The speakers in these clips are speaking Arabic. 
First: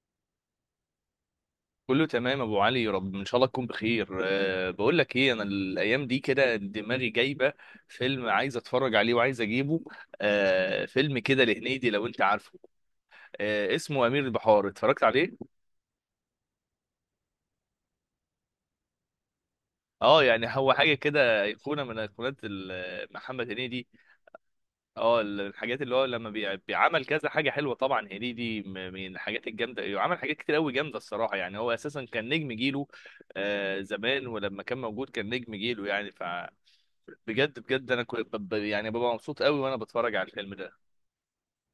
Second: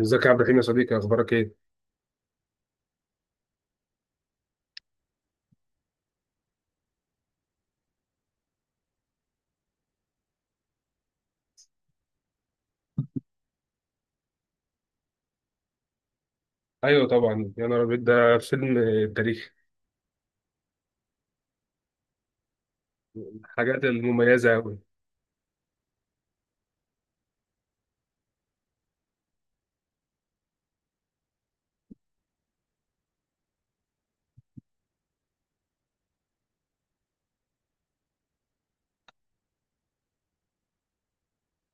ازيك يا عبد الرحيم يا صديقي، اخبارك ايه؟ كله تمام يا ابو علي، رب ان شاء الله تكون بخير. بقول لك ايه، انا الايام دي كده دماغي جايبه فيلم عايز اتفرج عليه وعايز اجيبه. فيلم كده لهنيدي، لو انت عارفه. اسمه امير البحار، اتفرجت عليه؟ ايوه طبعا، يا نهار ابيض، ده فيلم تاريخي. اه، يعني هو حاجه كده ايقونه من ايقونات محمد الحاجات هنيدي. المميزه قوي. اه، الحاجات اللي هو لما بيعمل كذا حاجه حلوه، طبعا هنيدي من الحاجات الجامده، عمل حاجات كتير قوي جامده الصراحه. يعني هو اساسا كان نجم جيله، زمان، ولما كان موجود كان نجم جيله يعني. بجد بجد انا كنت يعني ببقى مبسوط قوي وانا بتفرج على الفيلم ده.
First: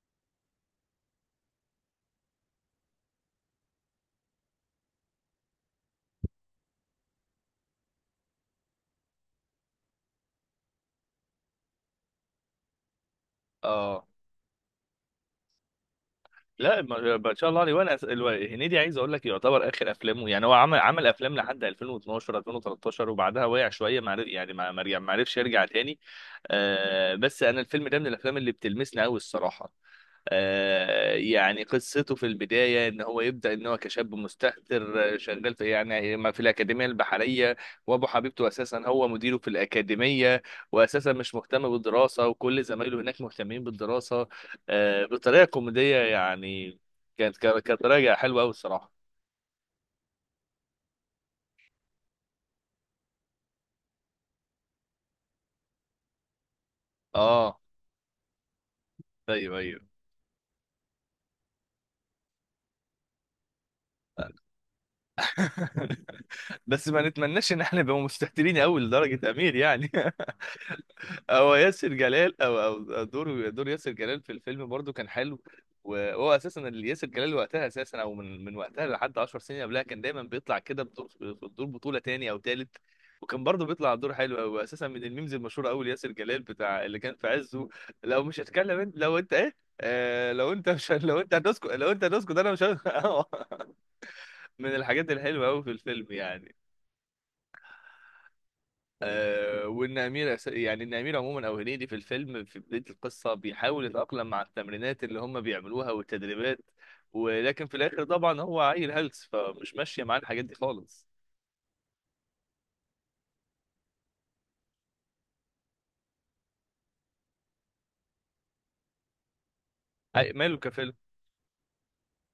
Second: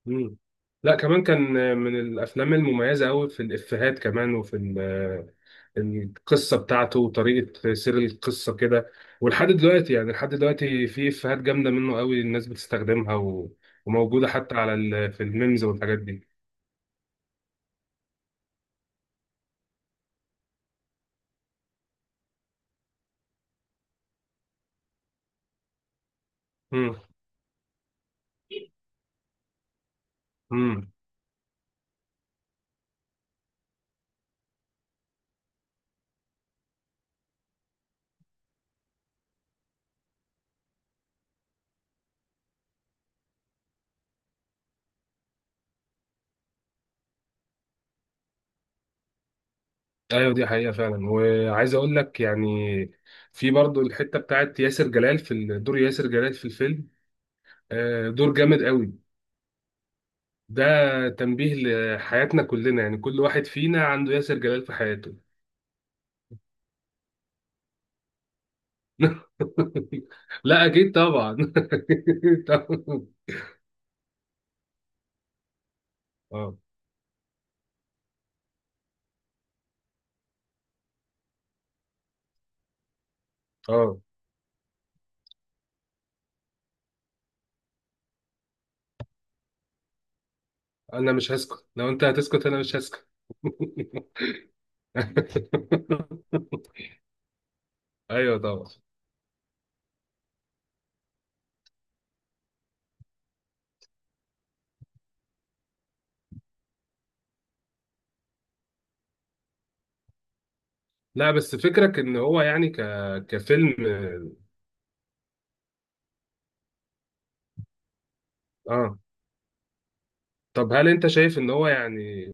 مم. لا، كمان كان من الافلام المميزه قوي في الافيهات كمان، وفي القصه بتاعته وطريقه سير القصه كده. ولحد دلوقتي يعني لحد دلوقتي في افيهات جامده منه قوي الناس بتستخدمها اه، وموجوده حتى على في الميمز والحاجات دي. لا ما شاء الله عليه. وانا هنيدي عايز اقول لك يعتبر اخر افلامه، يعني هو عمل افلام لحد 2012 2013، وبعدها وقع شويه، ما عرف- يعني ما عرفش يرجع تاني. بس انا الفيلم ده من الافلام اللي بتلمسني قوي الصراحه. مم. يعني قصته في البداية إن هو يبدأ إن هو كشاب مستهتر، شغال في يعني ما في الأكاديمية البحرية. وأبو حبيبته أساسا هو مديره في الأكاديمية، وأساسا مش مهتم بالدراسة وكل زمايله هناك مهتمين بالدراسة، بطريقة كوميدية يعني. كانت طريقة حلوة أوي الصراحة. ايوه دي حقيقة فعلا، وعايز اقول لك يعني في برضو الحتة بتاعت ياسر جلال في دور ياسر جلال في الفيلم. أه دور جامد قوي. أيوه أيوه. ده تنبيه لحياتنا كلنا، يعني كل واحد فينا عنده ياسر جلال في حياته. بس ما نتمناش إن احنا نبقى مستهترين أوي لدرجة أمير يعني. لا اكيد طبعا. هو ياسر جلال، او طبعاً. دور ياسر جلال في الفيلم، برضو كان حلو. وهو اه اساسا اللي ياسر جلال وقتها اساسا، او من وقتها لحد 10 سنين قبلها، كان دايما بيطلع كده بدور في دور بطوله تاني او تالت. وكان برضه بيطلع اه دور حلو قوي. اساسا من الميمز المشهوره قوي ياسر جلال بتاع اللي كان في عزه: لو مش هتكلم انت، لو انت ايه، لو انت مش، انا لو مش انت هتسكت، هسكت لو لو انت انت هتسكت هتسكت، انا انا مش مش هسكت. من الحاجات الحلوه قوي في الفيلم يعني. ايوه طبعا. وان امير يعني ان امير عموما او هنيدي في الفيلم في بدايه القصه بيحاول يتاقلم مع التمرينات اللي هم بيعملوها والتدريبات. ولكن في الاخر طبعا هو عيل هلس، فمش ماشيه معاه الحاجات دي خالص. لا، بس فكرك ان هو يعني كفيلم، اه؟ ماله طب هل كفيلم؟ انت شايف ان هو يعني،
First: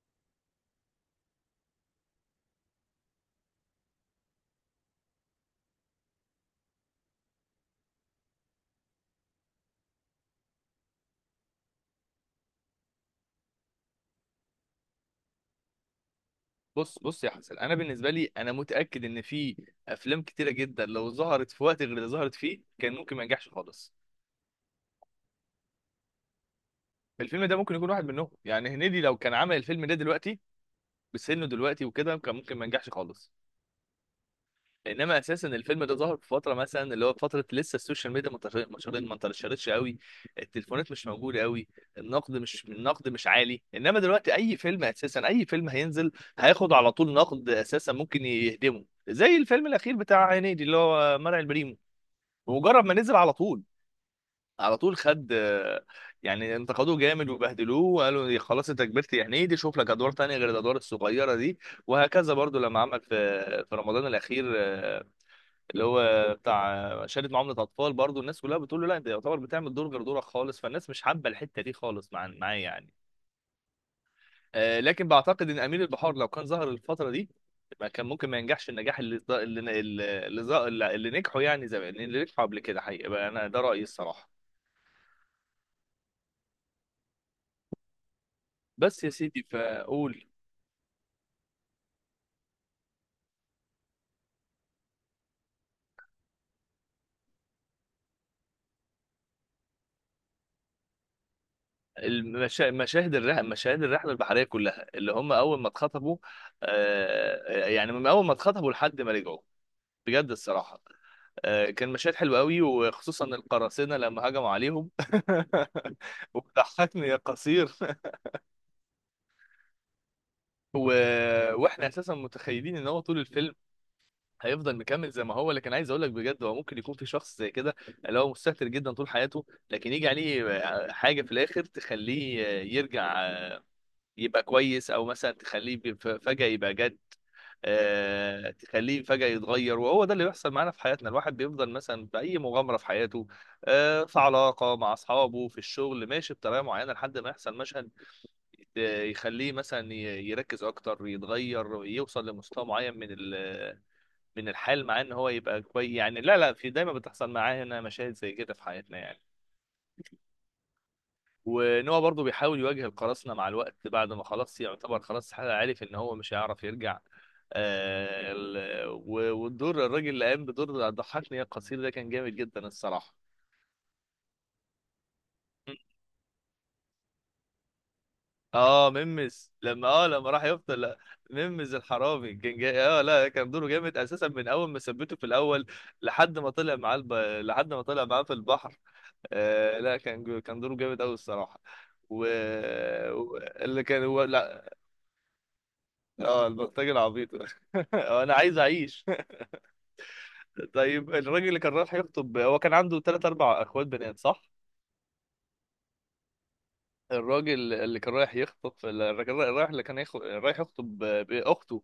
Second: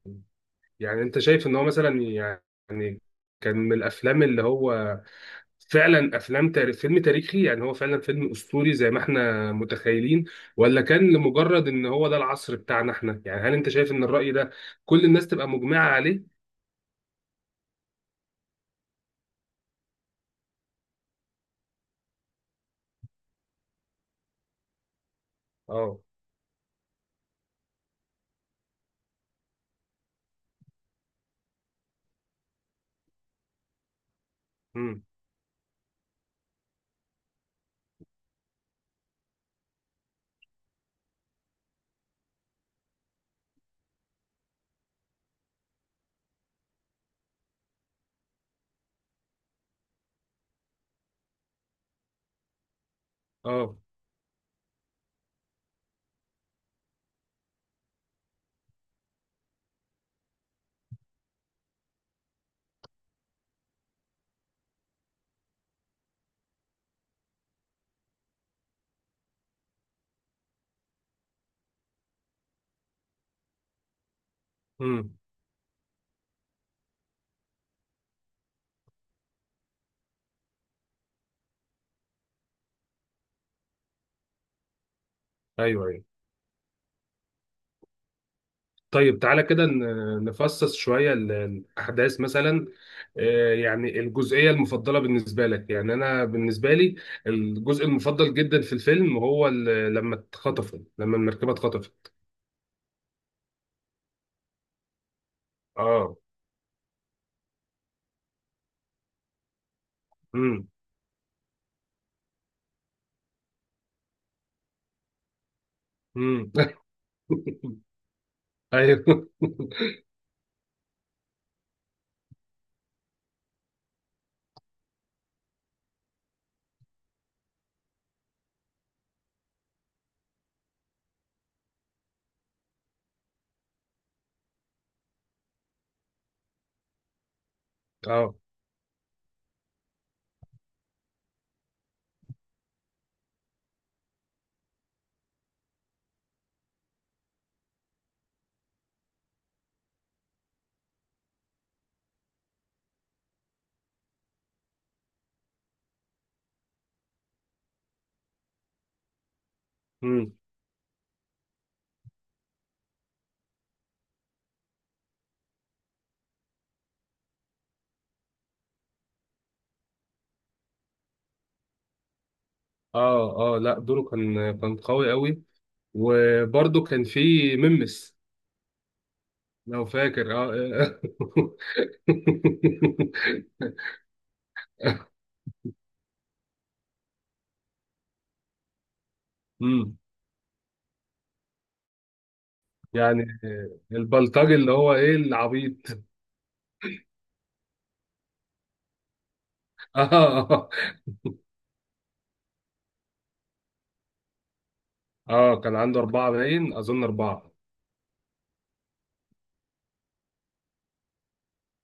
يعني انت شايف ان هو مثلا يعني كان من الافلام اللي هو فعلا افلام تاريخ فيلم تاريخي؟ يعني هو فعلا فيلم اسطوري زي ما احنا متخيلين؟ ولا كان لمجرد ان هو ده العصر بتاعنا احنا؟ يعني هل انت شايف ان الرأي ده كل الناس تبقى مجمعة عليه؟ بص بص يا حسن، انا بالنسبه لي انا متاكد ان في افلام كتيره جدا لو ظهرت في وقت غير اللي ظهرت فيه كان ممكن ما ينجحش خالص. اه. الفيلم ده ممكن يكون واحد منهم يعني. هنيدي لو كان عمل الفيلم ده دلوقتي بسنه دلوقتي وكده كان ممكن ما ينجحش خالص. امم. انما اساسا الفيلم ده ظهر في فتره، مثلا اللي هو فتره لسه السوشيال ميديا ما انتشرتش قوي، التليفونات مش موجوده قوي، النقد مش عالي. انما دلوقتي اي فيلم، اساسا اي فيلم هينزل هياخد على طول نقد، اساسا ممكن يهدمه، زي الفيلم الاخير بتاع هنيدي اللي هو مرعي البريمو. بمجرد ما نزل، على طول اه. على طول خد، يعني انتقدوه جامد وبهدلوه وقالوا يا خلاص انت كبرت يا هنيدي، شوف لك ادوار تانية غير الادوار الصغيره دي. وهكذا برضو لما عمل في رمضان الاخير اللي هو بتاع شهاده معامله اطفال، برضو الناس كلها بتقول له لا انت يعتبر بتعمل دور غير دورك خالص، فالناس مش حابه الحته دي خالص مع معاه يعني. لكن امم. بعتقد ان امير البحار لو كان ظهر الفتره دي ما كان ممكن ما ينجحش النجاح اللي نجحوا يعني، زمان اللي نجحوا قبل كده حقيقه، بقى انا ده رايي الصراحه. ايوه ايوه. بس يا طيب، سيدي، تعالى كده فاقول نفصص شوية الأحداث مثلا. يعني الجزئية المفضلة بالنسبة لك. يعني أنا بالنسبة لي الجزء المفضل جدا في الفيلم هو لما اتخطفوا، لما المركبة اتخطفت. مشاهد الرحله، مشاهد الرحله البحريه كلها، اللي هم اول ما اتخطبوا. اه. يعني من اول ما اتخطبوا لحد ما رجعوا بجد امم. الصراحه. كان مشهد حلو قوي، وخصوصا القراصنة لما هجموا عليهم امم. وضحكني يا قصير ايوه. و... واحنا اساسا متخيلين ان هو طول الفيلم هيفضل مكمل زي ما هو. لكن عايز اقول لك بجد، هو ممكن يكون في شخص زي كده اللي هو مستهتر جدا طول حياته، لكن يجي عليه حاجة في الاخر تخليه يرجع يبقى كويس. او مثلا تخليه فجأة يبقى جد، اه. تخليه فجأة يتغير. وهو ده اللي بيحصل معانا في حياتنا، الواحد بيفضل مثلا بأي مغامرة في حياته، في علاقة مع أصحابه في الشغل، ماشي بطريقة معينة لحد ما يحصل مشهد يخليه مثلا يركز أكتر، يتغير، يوصل لمستوى معين من الحال، مع إن هو يبقى كويس يعني. لا لا، في دايما بتحصل معانا مشاهد زي كده في حياتنا يعني. امم. ونوع برضه بيحاول يواجه القراصنة مع الوقت، بعد ما خلاص يعتبر خلاص عارف ان هو مش هيعرف يرجع. والدور، الراجل اللي قام بدور ضحكني يا القصير ده كان جامد جدا الصراحة. اه اه، لا دوره كان كان قوي قوي. وبرده كان في ممس، اه، ممس، لو لما لما فاكر، راح يفطر، اه. لا، ممس الحرامي كان جاي، اه، لا، كان دوره جامد اساسا من اول ما ثبته في الاول لحد ما طلع معاه لحد ما طلع معاه في البحر. لا، امم. كان كان دوره جامد قوي الصراحه. و... يعني اللي كان هو، البلطجي اللي هو ايه، العبيط. اه البلطجي العبيط. انا عايز اعيش. اه. طيب الراجل اللي كان رايح يخطب، هو كان عنده ثلاث اربع اخوات بنات صح؟ اه، كان عنده اربعه، باين اظن اربعه. الراجل اللي كان رايح يخطب، الراجل رايح اللي كان رايح يخطب باخته،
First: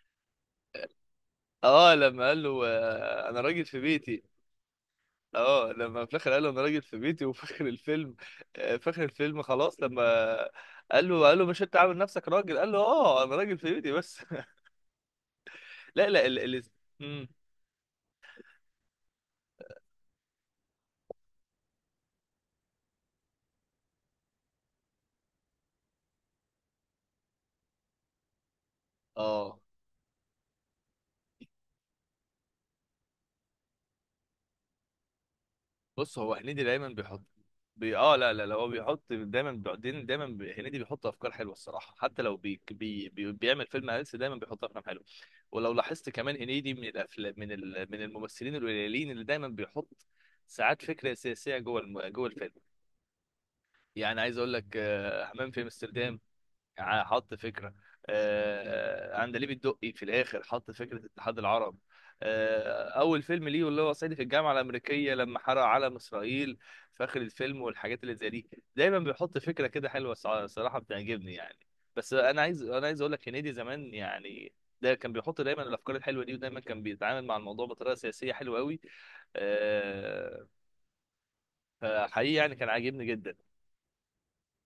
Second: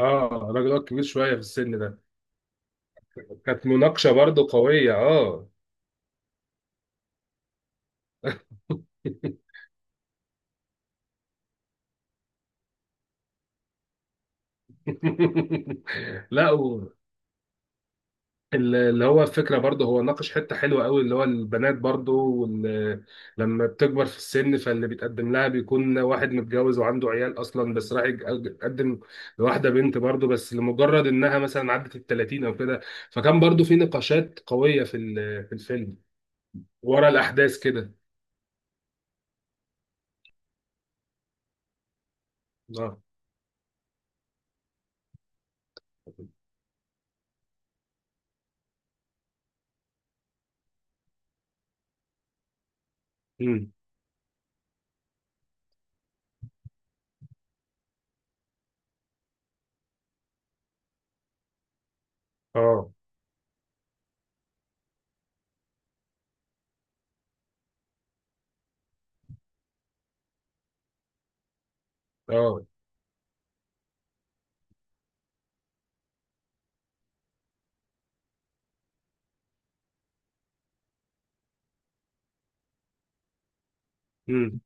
اه، الراجل ده كبير شويه في السن اه، ده، لما قال له انا راجل كانت في مناقشه بيتي. برضو قويه، اه. اه، لما في الاخر قال له انا راجل في بيتي، وفي اخر الفيلم في اخر الفيلم خلاص، لما قال له مش انت عامل نفسك راجل، قال له اه انا راجل في بيتي بس. لا لا لا، مم. اللي هو الفكرة برضه، هو ناقش حتة حلوة قوي، اللي هو البنات برضه لما بتكبر في السن، فاللي بيتقدم لها بيكون واحد متجوز وعنده عيال أصلا، بس راح يتقدم اه، لواحدة بنت برضه، بس لمجرد إنها مثلا عدت ال 30 أو كده. فكان برضه في نقاشات قوية في في الفيلم بص، هو هنيدي دايما ورا بيحط، الأحداث كده. بي... اه لا لا لا، هو بيحط دايما بعدين، دايما، هنيدي بيحط افكار حلوه الصراحه. حتى لو اه. بيعمل فيلم هلس دايما بيحط افلام حلوه. ولو لاحظت كمان، هنيدي من الافلام، من من الممثلين القليلين اللي دايما بيحط ساعات فكره سياسيه جوه جوه الفيلم. امم. يعني عايز اقول لك، حمام في امستردام حط فكرة، عندليب الدقي في الآخر حط فكرة اتحاد العرب، اه. أول فيلم ليه اللي هو صعيدي في الجامعة الأمريكية لما حرق علم إسرائيل في آخر الفيلم، والحاجات اللي زي دي. دايما بيحط فكرة كده حلوة، صراحة بتعجبني يعني. بس أنا اه. عايز، أقول لك هنيدي زمان يعني ده كان بيحط دايما الأفكار الحلوة دي، ودايما كان بيتعامل مع الموضوع بطريقة سياسية حلوة قوي. آه، فحقيقي يعني كان عاجبني جدا. امم.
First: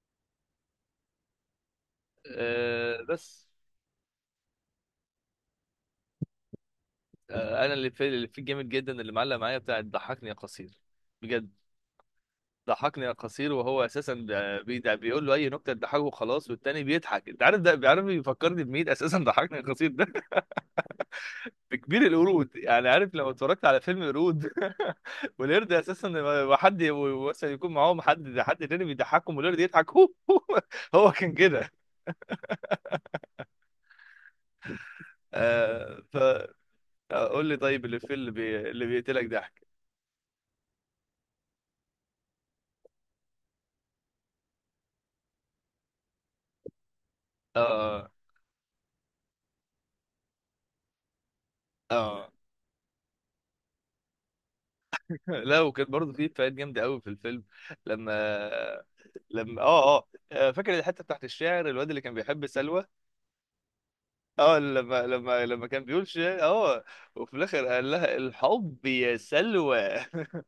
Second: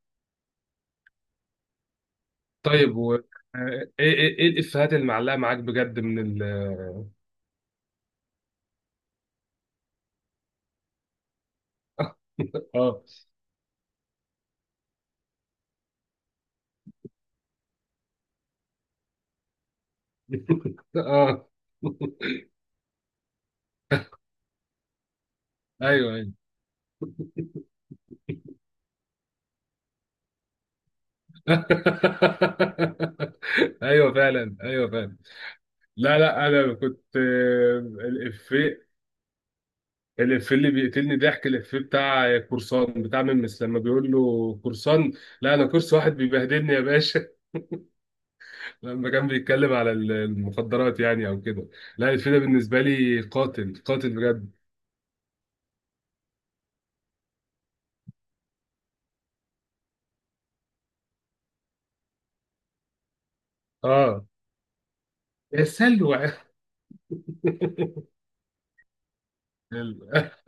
طيب، و بس، ايه ايه الإفيهات اللي معلقة معاك بجد من ال؟ انا اللي في الجامد جدا اللي معلق معايا بتاع ضحكني يا قصير بجد. اه. ضحكني يا قصير، وهو اساسا بيقول له اي نكته تضحكه وخلاص والتاني بيضحك. انت عارف ده بيعرف بيفكرني بمين اساسا ضحكني يا قصير ده؟ اه. بكبير القرود. يعني عارف لو اتفرجت على فيلم قرود، والقرد اساسا ايوه ايوه. لما حد، مثلا يكون معاهم حد، تاني بيضحكهم والقرد يضحك. هو هو كان كده. ايوه فعلا، ايوه فعلا. آه لا لا، انا كنت، فقول لي آه، طيب، اللي في اللي, بي... اللي الافيه بيقتلك ضحك. الافيه اللي بيقتلني ضحك، الافيه بتاع قرصان، بتاع ممس، لما بيقول له قرصان، لا انا قرص واحد بيبهدلني يا باشا. اه لما كان بيتكلم على المخدرات، يعني او كده. لا، الافيه اه، ده بالنسبه لي قاتل قاتل بجد. لا، وكانت برضه في افيهات جامده قوي في الفيلم. لما لما اه اه آه، فاكر الحته بتاعت الشعر، الواد اللي كان بيحب سلوى؟ اه، اه، لما لما يا لما كان بيقول سلوى. شعر، اه. وفي الاخر قال لها الحب يا سلوى.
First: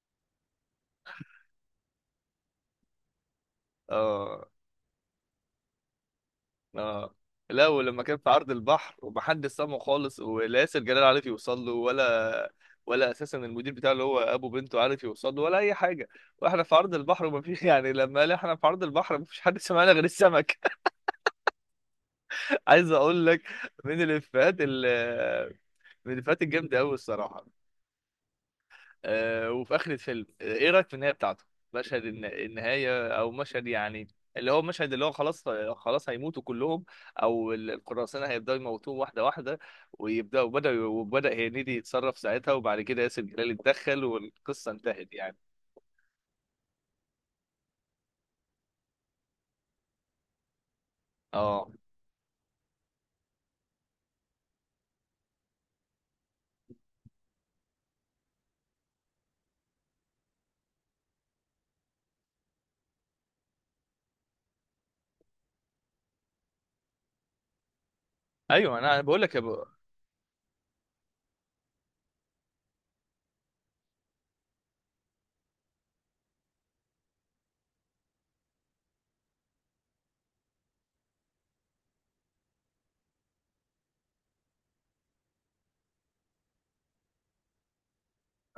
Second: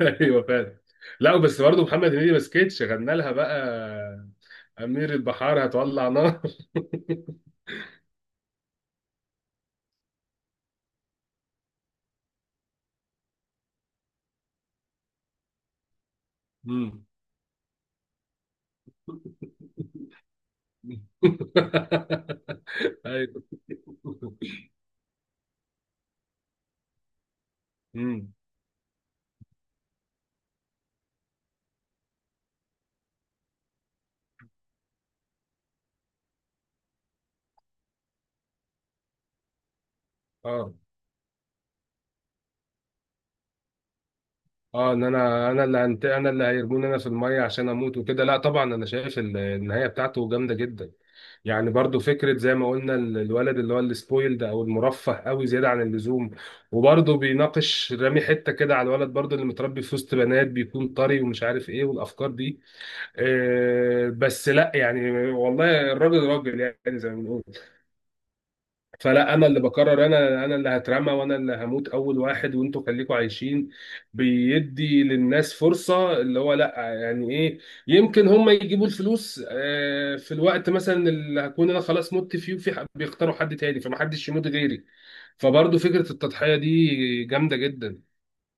ايوه فعلا. لا بس برضه محمد هنيدي ما سكتش، غنى لها بقى: اه أمير البحار هتولع نار. اه، لا، ولما كان في عرض البحر ومحدش سامعه خالص، ولا ياسر جلال عارف يوصل له ولا، ولا اساسا المدير بتاعه اللي هو ابو بنته عارف يوصل له ولا اي حاجه. واحنا في عرض مم. البحر وما في، يعني لما قال احنا في عرض البحر ما فيش حد سمعنا غير السمك. عايز اقول لك أيوه. من الافيهات ال- من الافيهات الجامده قوي الصراحه. مم. وفي اخر الفيلم، ايه رايك في النهايه بتاعته؟ مشهد النهايه، او مشهد يعني، اللي هو مشهد، اللي هو خلاص، خلاص هيموتوا كلهم، او القراصنه هيبداوا يموتوهم واحده واحده، ويبداوا اه وبدا وبدا هنيدي يتصرف ساعتها، وبعد كده ياسر جلال اتدخل، والقصه اه ان انتهت يعني. انا انا اللي انا اللي هيرموني انا في الميه عشان اموت وكده. لا طبعا، انا شايف النهايه بتاعته جامده جدا. اه يعني برضو فكره زي ما قلنا الولد اللي هو السبويلد او المرفه قوي زياده عن اللزوم، وبرضو بيناقش رامي حته كده على الولد برضو، اللي متربي في وسط بنات بيكون طري ومش عارف ايه والافكار دي. آه بس لا، يعني والله الراجل راجل، يعني زي ما بنقول. ايوه، انا بقول لك فلا، انا اللي بقرر، انا اللي هترمى وانا اللي هموت اول واحد، وانتوا خليكوا عايشين. بيدي للناس فرصة، اللي هو، لا يعني ايه، يمكن هم يجيبوا الفلوس في الوقت مثلا اللي هكون انا خلاص مت فيه، وفي بيختاروا حد تاني فمحدش يموت غيري. فبرضه فكرة التضحية دي جامدة جدا.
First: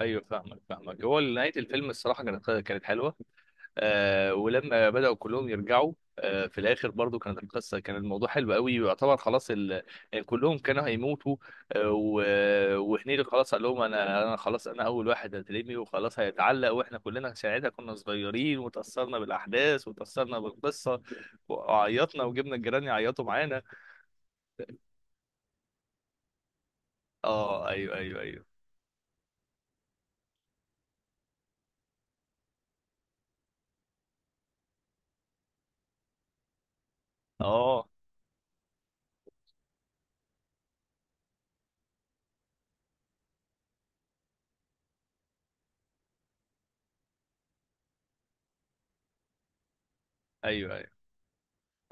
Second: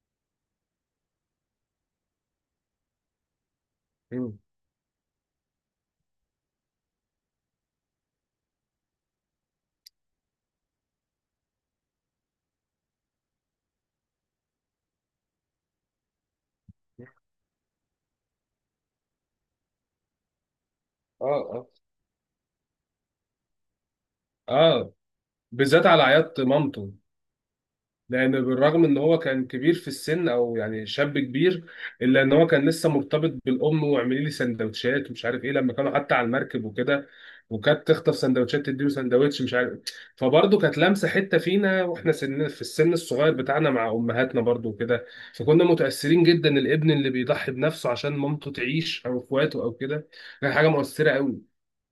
ايوه، فاهمك فاهمك، هو نهايه الفيلم الصراحه كانت حلوه. مم. ولما بدأوا كلهم يرجعوا في الآخر برضو، كانت القصة، كان الموضوع حلو قوي، ويعتبر خلاص يعني كلهم كانوا هيموتوا، آه و... وهنيدي خلاص قال لهم أنا، خلاص أنا أول واحد هترمي وخلاص هيتعلق، وإحنا كلنا ساعتها كنا صغيرين، وتأثرنا بالأحداث وتأثرنا بالقصة، اه. اه. وعيطنا وجبنا الجيران يعيطوا معانا. اه، بالذات على عياط مامته. آه أيوه أيوه لان أيوه، بالرغم ان هو كان كبير في السن او يعني شاب كبير، الا ان هو كان لسه مرتبط بالام، واعملي لي سندوتشات ومش عارف ايه، لما كانوا حتى على المركب وكده، آه وكانت تخطف سندوتشات تديله سندوتش، مش عارف. فبرضه كانت لامسه حته فينا واحنا في السن الصغير بتاعنا مع امهاتنا برضه وكده. فكنا متاثرين جدا، الابن اللي بيضحي بنفسه عشان مامته تعيش او اخواته او كده، كان حاجه أيوه أيوه مؤثره قوي،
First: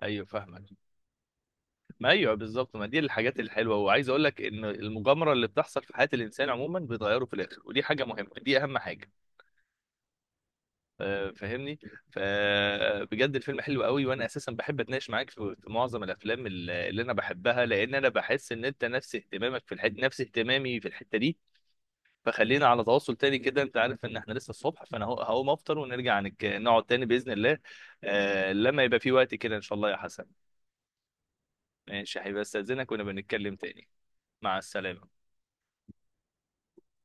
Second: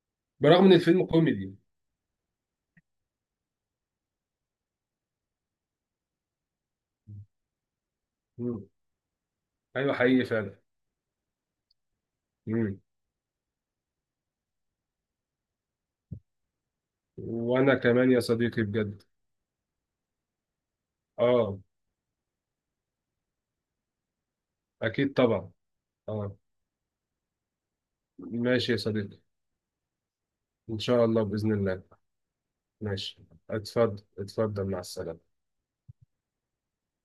أيوه، فاهمك. برغم ان الفيلم كوميدي. ما ايوه بالظبط، ما دي الحاجات الحلوه. وعايز اقول لك ان المغامره اللي بتحصل في حياه الانسان عموما بتغيره في الاخر، ودي حاجه مهمه، دي مم. اهم حاجه. ايوه حقيقي فعلا. فاهمني. مم. فبجد الفيلم حلو قوي. وانا اساسا بحب اتناقش معاك في معظم الافلام اللي انا بحبها، وانا لان انا كمان يا بحس صديقي، ان انت بجد. نفس اهتمامك في الحته، نفس اهتمامي في الحته دي. اه. فخلينا على تواصل تاني كده، انت عارف ان احنا لسه الصبح، فانا اكيد هقوم طبعا. افطر ونرجع اه. نقعد تاني باذن الله. ماشي يا لما يبقى في صديقي، وقت كده ان شاء الله يا حسن. ان شاء الله، باذن الله. ماشي، هيبقى استاذنك ونبقى ماشي. نتكلم تاني. اتفضل، مع اتفضل، مع السلامه. السلامه.